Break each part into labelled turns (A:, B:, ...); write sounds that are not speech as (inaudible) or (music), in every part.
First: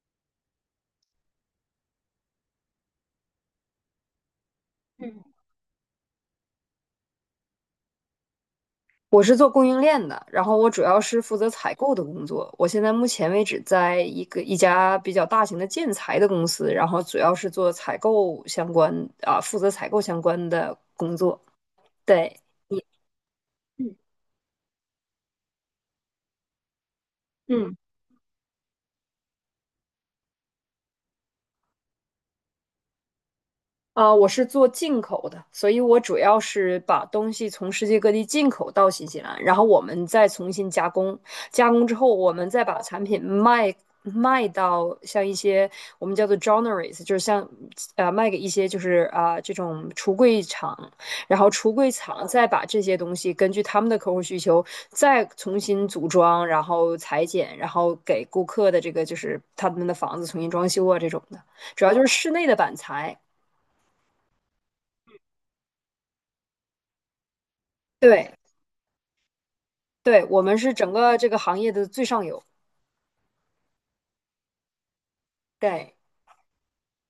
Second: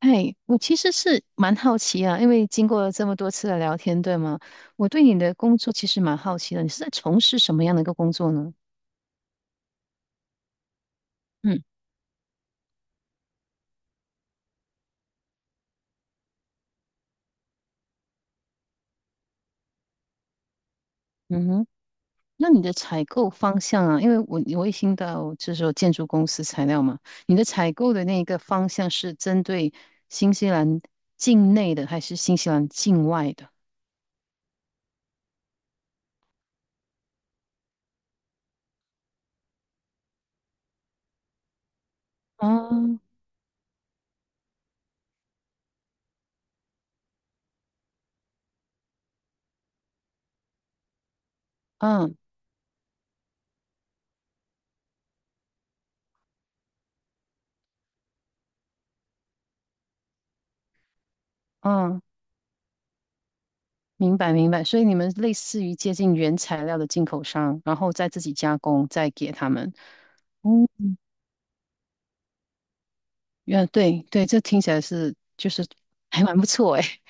A: 哎，我其实是蛮好奇啊，因为经过了这么多次的聊天，对吗？我对你
B: 嗯，
A: 的工作其实蛮好奇的，你是在从事什么样的一个工作呢？
B: 我是做供应链的，然后我主要是负责
A: 嗯。
B: 采购的工作。我现在目前为止在一家比较大型的建材的公司，然后主要是做采购相关啊，负责采购相关的工作。
A: 嗯哼。
B: 对，
A: 那你的采购方向
B: 嗯，
A: 啊，因为我也听到就是说建筑公司材料嘛，你的采
B: 嗯。
A: 购的那个方向是针对新西兰境内的还是新西兰境外的？
B: 啊，我是做进口的，所以我主要是把东西从世界各地进口到新西兰，然后我们再重新加工，加工之后我们再把
A: 哦。
B: 产品卖到像一些我们叫做 joineries，就是像卖给一些就是啊、这种橱柜厂，然后橱柜
A: 嗯
B: 厂再把这些东西根据他们的客户需求再重新组装，然后裁剪，然后给顾客的这个就是他们的房子重新装修啊这种的，主要就
A: 嗯。
B: 是室内的板材，
A: 明白明白，所以你们类似于接近原材料的进口商，然后再自
B: 对。
A: 己加工，再给他们。
B: 对，我们是
A: 嗯，
B: 整个这个行业的最上游。
A: 对对，这听起来就是
B: 对，
A: 还蛮不错诶。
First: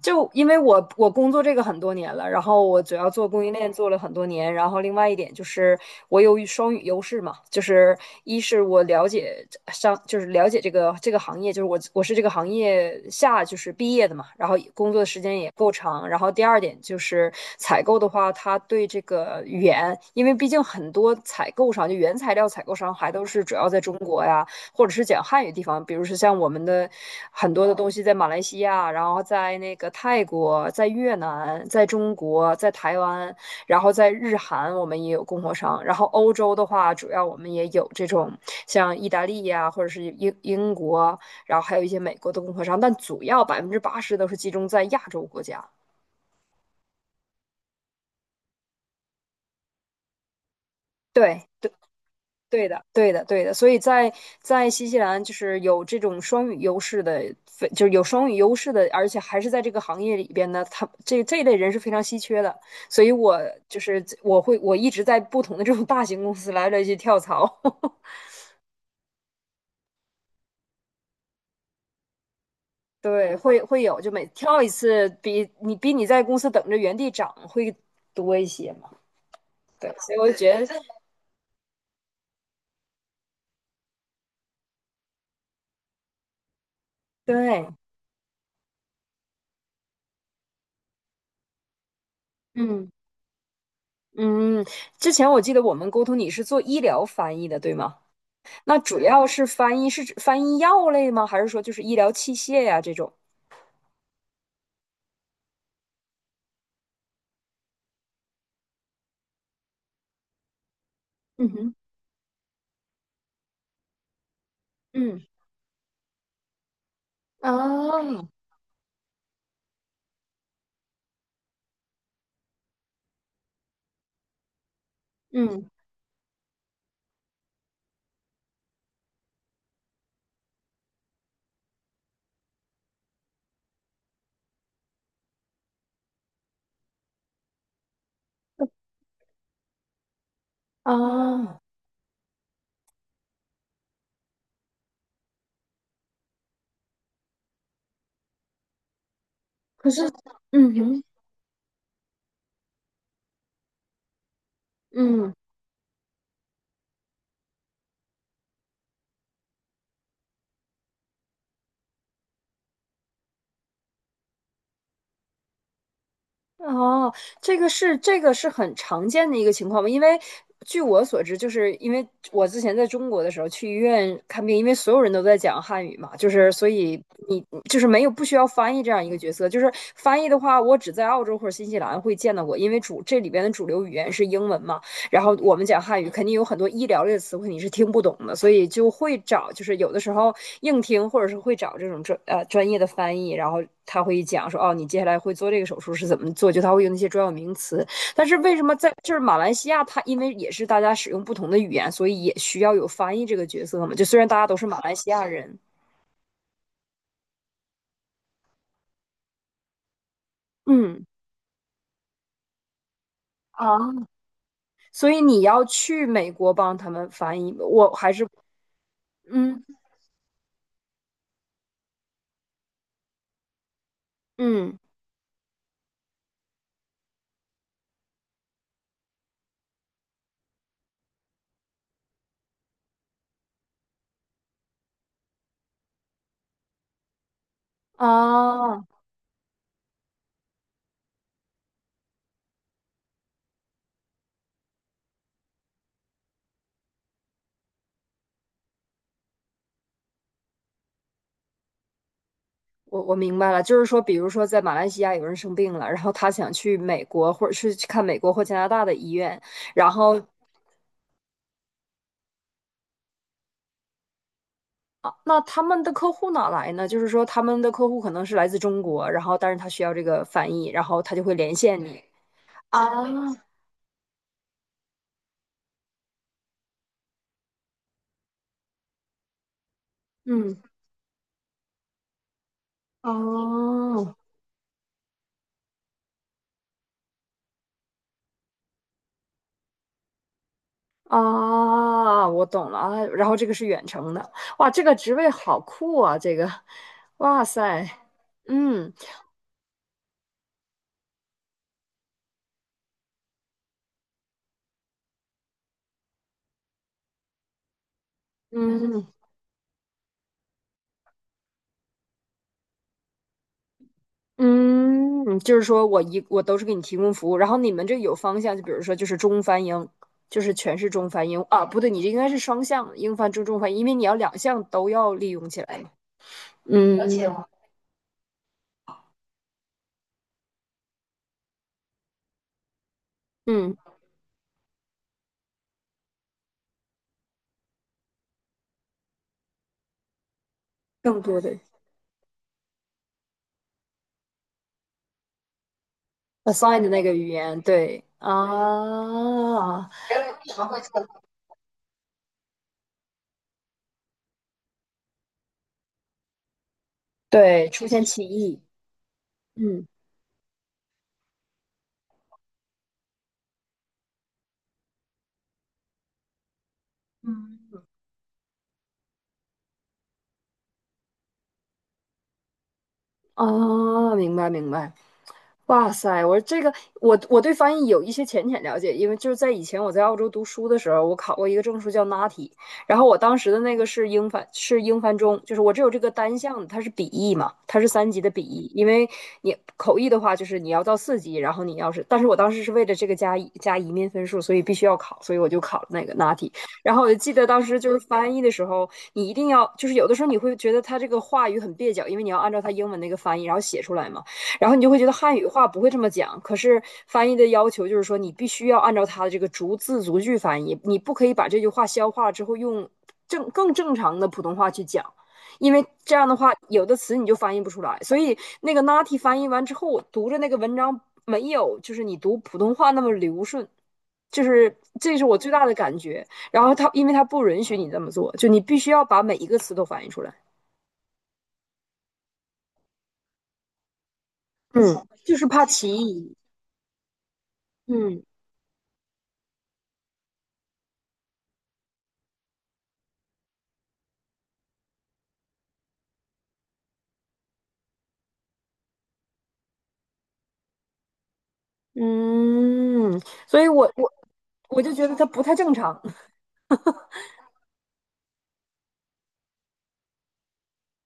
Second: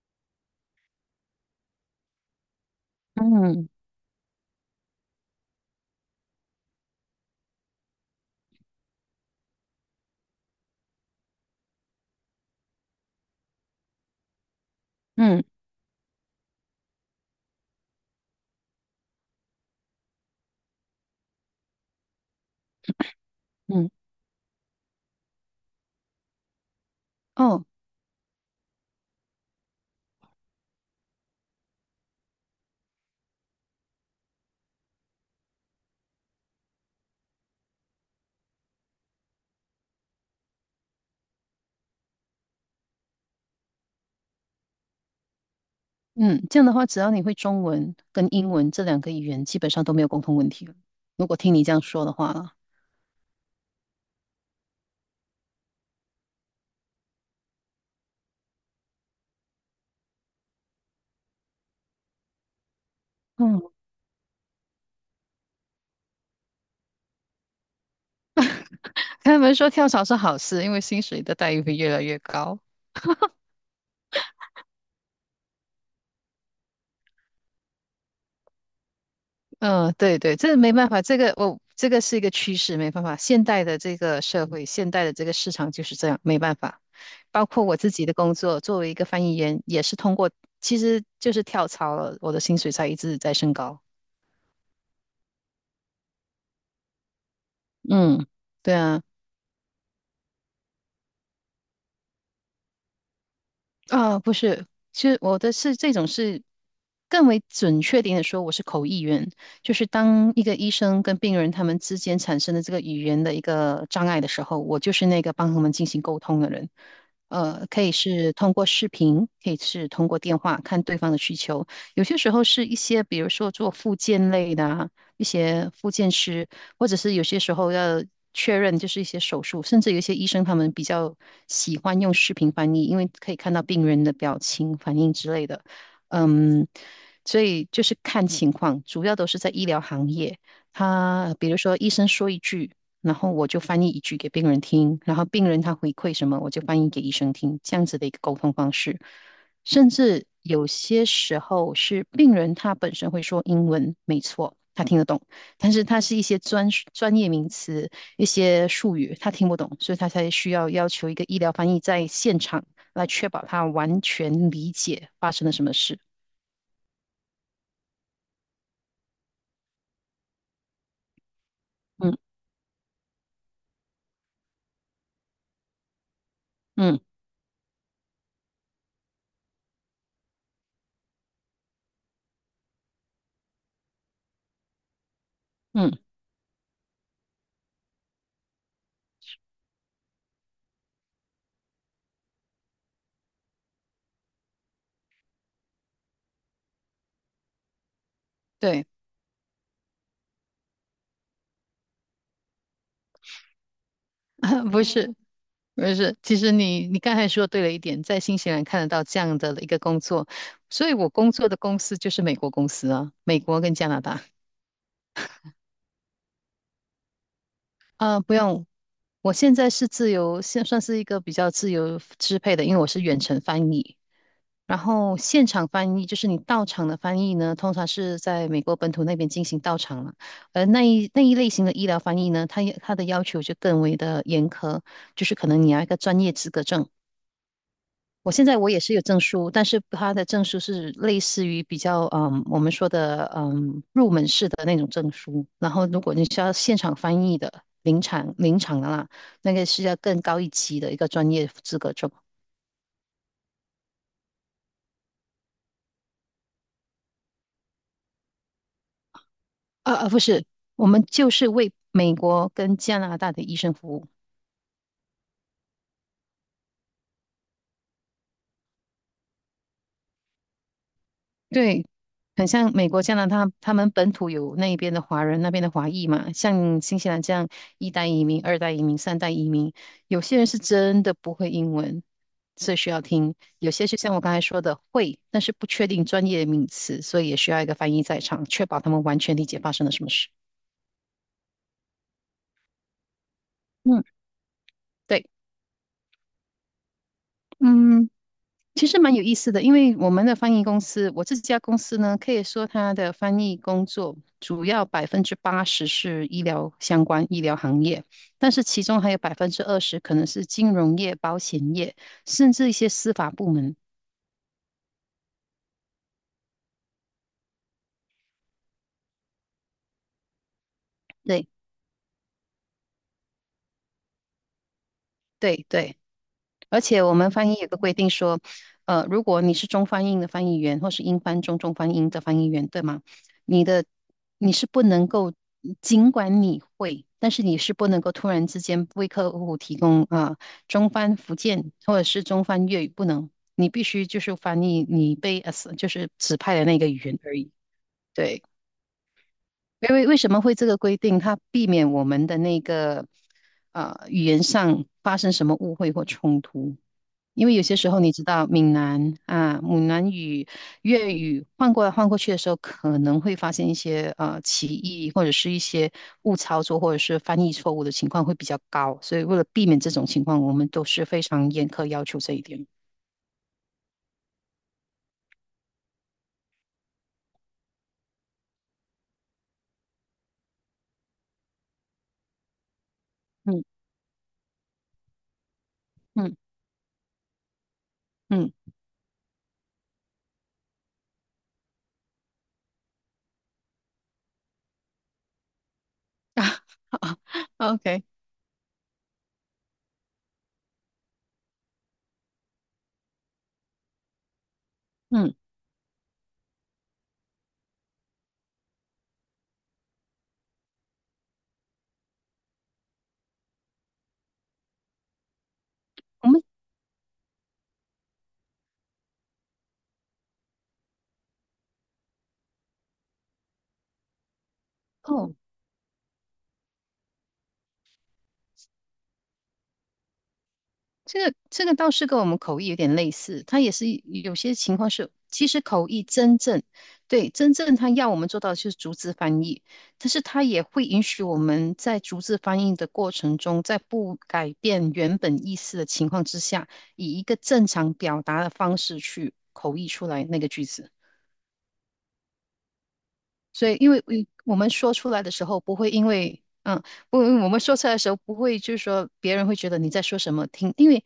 B: 就因为我工作这个很多年了，然后我主要做供应
A: 嗯
B: 链做了很多年，然后另外一点就是我有双语优势嘛，就是一是我了解上就是了解这个行业，就是我是这个行业下就是毕业的嘛，然后工作的时间
A: 嗯
B: 也够长，然后第二点就是采购的话，他对这个语言，因为毕竟很多采购商就原材料采购商还都是主要在
A: 嗯。
B: 中国呀，或者是讲汉语地方，比如说像我们的很
A: 哦。
B: 多的东西在马来西亚，然后在那个泰国、在越南、在中国、在台湾，然后在日韩，我们也有供货商。然后欧洲的话，主要我们也有这种像意大利呀、或者是英国，然后还有一些美国的供货商，但主要80%都是集中在亚洲国家。
A: 嗯，这样的话，只要你会中文跟英文这两个语言，基本上都没有沟通问题了。如果
B: 对，
A: 听你这样说的话，
B: 对的，对的，对的。所以在新西兰，就是有这种双语优势的，非就是有双语优势的，而且还是在这个行业里边呢，他这一类人是非常稀缺的。所以我
A: 嗯。
B: 就是我会我一直在不同的这种大型公司来来去跳槽，(laughs)
A: (laughs) 他们说跳槽是好事，因为薪水的待遇会越来越高。
B: 对，会有，就每跳一次比你在公司等着原地涨会多一些嘛。对，
A: 嗯，
B: 所以
A: 对
B: 我
A: 对，
B: 觉
A: 这
B: 得
A: 没办法，这个我、这个是一个趋势，没办法。现代的这个社会，现代的这个市场就是这样，没办法。
B: (laughs)
A: 包括
B: 对，
A: 我自己的工作，作为一个翻译员，也是通过，其实就是跳槽了，我的薪水才
B: 嗯
A: 一直在升高。
B: 嗯。之前我记得我们沟通你是做医疗翻译的，对吗？
A: 嗯，对
B: 那主
A: 啊。
B: 要是翻译，是指翻译药类吗？还是说就是医疗器械呀、这种？
A: 啊，不是，其实我的是这种是更为准确点的说，我是口译员，就是当一个医生跟病
B: 嗯
A: 人他
B: 哼，
A: 们之间产生的这个语言的一个障碍的时候，我就是那
B: 嗯，
A: 个帮他们进行沟通的人。可以
B: 哦，
A: 是通过视频，可以是通过电话，看对方的需求。有些时候是一些，比如说做复健类的啊，一些
B: 嗯，
A: 复健师，或者是有些时候要确认，就是一些手术，甚至有一些医生他们比较喜欢用视频翻译，因为可以看到病人的表情、反应之类的。嗯，所以就是看情况，主要都是在医疗行业。他比如
B: 哦，
A: 说医生说一句，然后我就翻译一句给病人听，然后病人他回馈什么，我就翻译给医生听，这样子的一个沟通方式。甚
B: 可是，
A: 至有
B: 嗯哼，
A: 些时候是病人他本身会说英文，没错，他听得懂，
B: 嗯，
A: 但是它是一些专业名词、一些术语，他听不懂，所以他才需要要求一个医疗翻译在现场来确保他完全理解发生了什么事。
B: 哦，这个是很常见的一个情况吧？因为据我所知，就是因为
A: 嗯
B: 我之前在中国的时候去医院看病，因为所有人都在讲汉语嘛，就是所
A: 嗯
B: 以你就是没有不需要翻译这样一个角色。就是翻译的话，我只在澳洲或者新西兰会见到过，因为这里边的主流语言是英文嘛。然后我们讲
A: 嗯，
B: 汉语，肯定有很多医疗类的词汇你是听不懂的，所以就会找，就是有的时候硬听，或者是会找这种专业的翻译，然后他会讲说，哦，你接下来会做这个手术是怎么做，就他会用那些专有名词。但是为什么
A: 对，
B: 在就是马来西亚，他因为也是大家使用不同的语言，所以也需要有翻译这个角色嘛？就虽然大家都是
A: (laughs)
B: 马
A: 不
B: 来西
A: 是
B: 亚人，
A: 不是，其实你刚才说对了一点，在新西兰看得到这样的一个工作，所以
B: 嗯，
A: 我工作的公司就是美国公司啊，美国跟加拿
B: 啊，
A: 大。
B: 所以你要去美国帮他们翻译，我还
A: 啊，
B: 是
A: 不用。我现
B: 嗯
A: 在是自由，现算是一个比较自由支配的，因为我是远程翻译，然
B: 嗯
A: 后现场翻译就是你到场的翻译呢，通常是在美国本土那边进行到场了。而那一类型的医疗翻译呢，它的要求就更为的严苛，就是可能你要一个专业资格证。我现在我也
B: 啊。
A: 是有证书，但是它的证书是类似于比较我们说的入门式的那种证书。然后如果你是要现场翻译的临场的啦，那个是要更高一级的一个专业资格证。
B: 我明白了，就是说，比如说在马来西亚有人生病了，然后他想去美国，或者是去看美国或加拿大的医院，然
A: 啊啊，不
B: 后
A: 是，我们就是为美国跟加拿大的医生服务。
B: 啊，那他们的客户哪来呢？就是说他们的客户可能是来自中国，然后但是他需要这个翻译，然后他就会连线
A: 对，
B: 你
A: 很像
B: 啊，
A: 美国、加拿大，他们本土有那边的华人，那边的华裔嘛，像新西兰这样一代移民、二代移民、三代移民，有些人是
B: 嗯，
A: 真的不会英文，所以需要听；有些是像
B: 哦。
A: 我刚才说的会，但是不确定专业名词，所以也需要一个翻译在场，确保他们完全理解发生了什么事。
B: 啊，我懂了啊，然后这个是远
A: 嗯，
B: 程的，哇，这个职
A: 对，
B: 位好酷啊，这个，哇塞，
A: 嗯。其
B: 嗯
A: 实蛮有意思的，因为我们的翻译公司，我这家公司呢，可以说它的翻译工作主要80%是医疗相关、医疗行业，但是其中
B: 嗯。
A: 还有20%可能是金融业、保险业，甚至一些司法部门。
B: 嗯，就是说我都是给你提供服务，然后你们这有方向，就比如说就是中翻英，就是全是中翻英
A: 对
B: 啊，不对，你这应该是双向英翻中中翻英，因为你要两项都要利用起
A: 对
B: 来嘛。
A: 对，而且
B: 而
A: 我
B: 且
A: 们翻译有个规定说，如果你是中翻英的翻译员，或是英翻中、中翻英的翻译员，对吗？你
B: 嗯，
A: 的你是不能够，尽管你会，但是你是不能够突然之间为客户提供啊、中翻
B: 更
A: 福
B: 多的
A: 建或者是中翻粤语，不能，你必须就是翻译你被 就是指派的那
B: assign
A: 个
B: 的
A: 语
B: 那个
A: 言
B: 语
A: 而已。
B: 言，对
A: 对，
B: 啊，
A: 因为为
B: 人
A: 什么
B: 为
A: 会
B: 什
A: 这
B: 么
A: 个
B: 会
A: 规
B: 做
A: 定？它避免我们的那个语言上发生什么误会或冲突。因为有
B: 对，
A: 些
B: 出
A: 时候
B: 现
A: 你
B: 歧
A: 知道，
B: 义，
A: 闽南啊、
B: 嗯
A: 闽南语、粤语换过来换过去的时候，可能会发现一些歧义，或者是一些误操作，或者是翻译错
B: 嗯。
A: 误的情况会比较高。所以为了避免这种情况，我们都是非常严苛要求这一点。
B: 啊，明白明白。哇塞！我说这个，我对翻译有一些浅浅了解，因为就是在以前我在澳洲读书的时候，我考过一个证书叫 NATI，然后我当时的
A: 嗯
B: 那个是英翻，是英翻中，就是我只有这个
A: 嗯
B: 单项的，它是笔译嘛，它是三级的笔
A: 嗯
B: 译，因为你口译的话就是你要到四级，然后你要是，但是我当时是为了这个加一加移民分数，所以必须要考，所以我就考了那个 NATI，
A: (laughs)
B: 然后我就
A: 啊
B: 记得当时就是
A: ，OK，
B: 翻译的时候，你一定要就是有的时候你会觉得它这个话语很蹩脚，因为你要按照它英文那个翻译然后写出来嘛。然后你就会觉得
A: 嗯，
B: 汉语话不会这么讲，可是翻译的要求就是说，你必须要按照它的这个逐字逐句翻译，你不可以把这句话消化了之后用正常的普通话去讲，因为这样
A: 我
B: 的
A: 们
B: 话有的词你就翻译不出来。所以那个 Nati 翻译完之后，我读着那个文章没有就是你读普通话那么流顺，就是这是
A: 哦。
B: 我最大的感觉。然后他因为他不允许你这么做，就你必须要把每一个词都翻译出来，
A: 这个倒是跟我们口译有点类似，它也是有些情况
B: 嗯，
A: 是，
B: 就是
A: 其实
B: 怕
A: 口
B: 歧
A: 译
B: 义，
A: 真正。对，它要我
B: 嗯。
A: 们做到的就是逐字翻译，但是它也会允许我们在逐字翻译的过程中，在不改变原本意思的情况之下，以一个正常表达的方式去口译出来那个句子。
B: 嗯，所
A: 所
B: 以
A: 以，因
B: 我
A: 为
B: 我
A: 我们
B: 我就
A: 说
B: 觉
A: 出
B: 得
A: 来
B: 它
A: 的
B: 不
A: 时
B: 太
A: 候，
B: 正
A: 不会
B: 常。
A: 因为，不，我们说出来的时候，不会就是说别人会觉得你在说什么听，因为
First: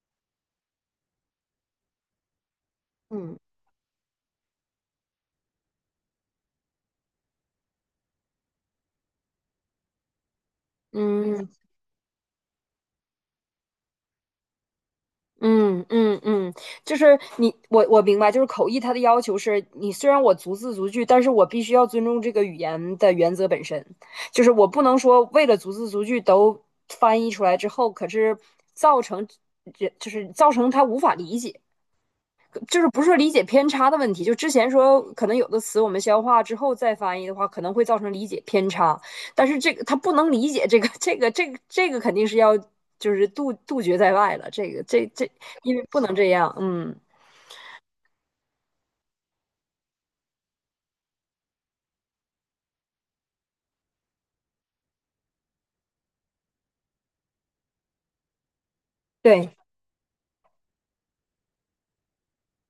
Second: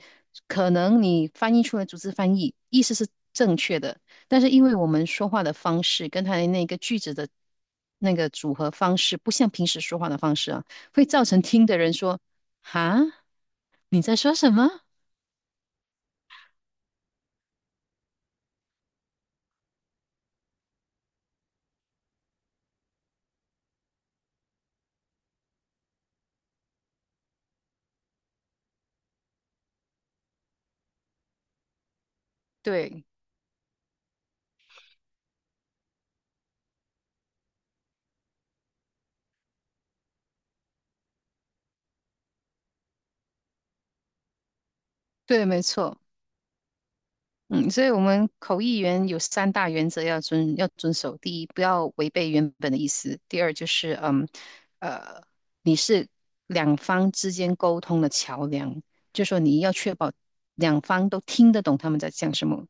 A: 可能你翻译出来逐字翻译，意思是
B: 嗯
A: 正确的，但是因为我们说话的方式跟他的那个句子的那个组合方式，不像平时说话的方式啊，会造成
B: 嗯
A: 听的人说哈，你在说什么？
B: 嗯嗯嗯，就是你我明白，就是口译它的要求是你虽然我逐字逐句，但是我必须要尊重这个语言的原则本身，就是我不能说为了逐字逐句都翻译出来之后，可是造成这就是造成他无法理解。就是不
A: 对
B: 是说理解偏差的问题，就之前说可能有的词我们消化之后再翻译的话，可能会造成理解偏差，但是这个他不能理解这个肯定是要就是杜绝在外了，这个这这
A: 对，没
B: 因为
A: 错。
B: 不能这样，嗯，
A: 嗯，所以我们口译员有三大原则要遵守。第一，不要违背原本的意思；第二，就是呃，你是两方之间沟通的桥梁，就说
B: 对
A: 你要确保两方都听得懂他们在讲什么，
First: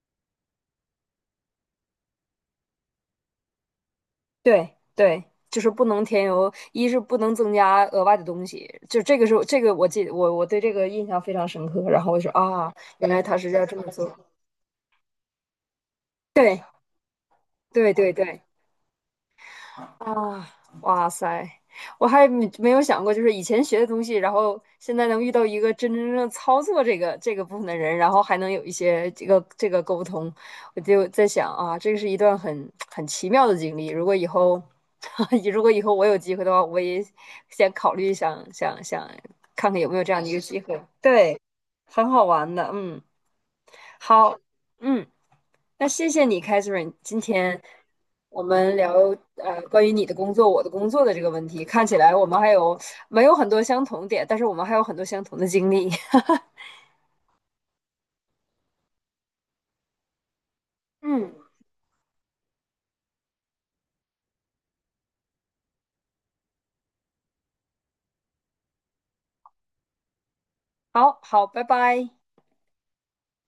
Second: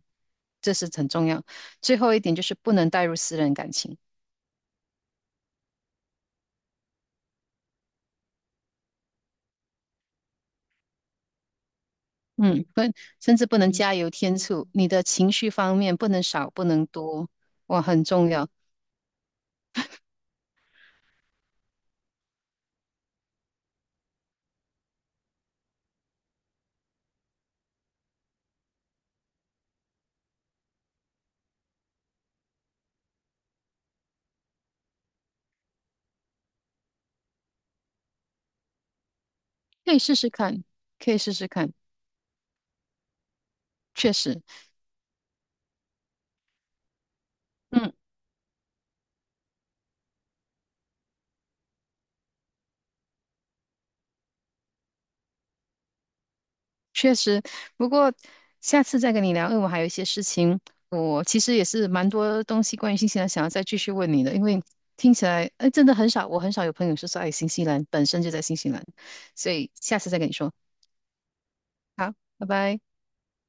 A: 这是很重要。最后一点就是不能带入私人感情，
B: 对对，就是不能添油，一是不能增加额外的东西，就这个是这个我记得我对这个印象非常深刻，然后我就说
A: 嗯，
B: 啊，
A: 不，
B: 原来他
A: 甚至
B: 是
A: 不
B: 要
A: 能
B: 这么
A: 加
B: 做，
A: 油添醋。你的情绪方面不能少，
B: 对
A: 不能多，哇，
B: 对
A: 很
B: 对
A: 重
B: 对
A: 要。
B: 啊，哇塞，我还没有想过，就是以前学的东西，然后现在能遇到一个真真正正操作这个部分的人，然后还能有一些这个沟通，我就在想啊，这个是一段很奇妙的经历。如果以后，(laughs) 如果以后我有机会的话，我也先考虑想想看看有
A: 可
B: 没
A: 以
B: 有这
A: 试
B: 样的
A: 试
B: 一个机
A: 看，
B: 会。
A: 可以试
B: 对，
A: 试看，
B: 很好玩的，嗯，
A: 确
B: 好，
A: 实。
B: 嗯。那谢谢你，Catherine。今天
A: 嗯。
B: 我们聊关于你的工作、我的工作的这个问题，看起来我们还有没有很多相同点，但是我们还有很多相同的经历。(laughs)
A: 确实，不过下次再跟你聊，因为我还有一些事情，我
B: 嗯，
A: 其实也是蛮多东西关于新西兰想要再继续问你的，因为听起来，哎，真的很少，我很少有朋友是在新西兰，本身就在新西兰，所以下次再跟你说。
B: 好好，拜拜。
A: 好，拜拜。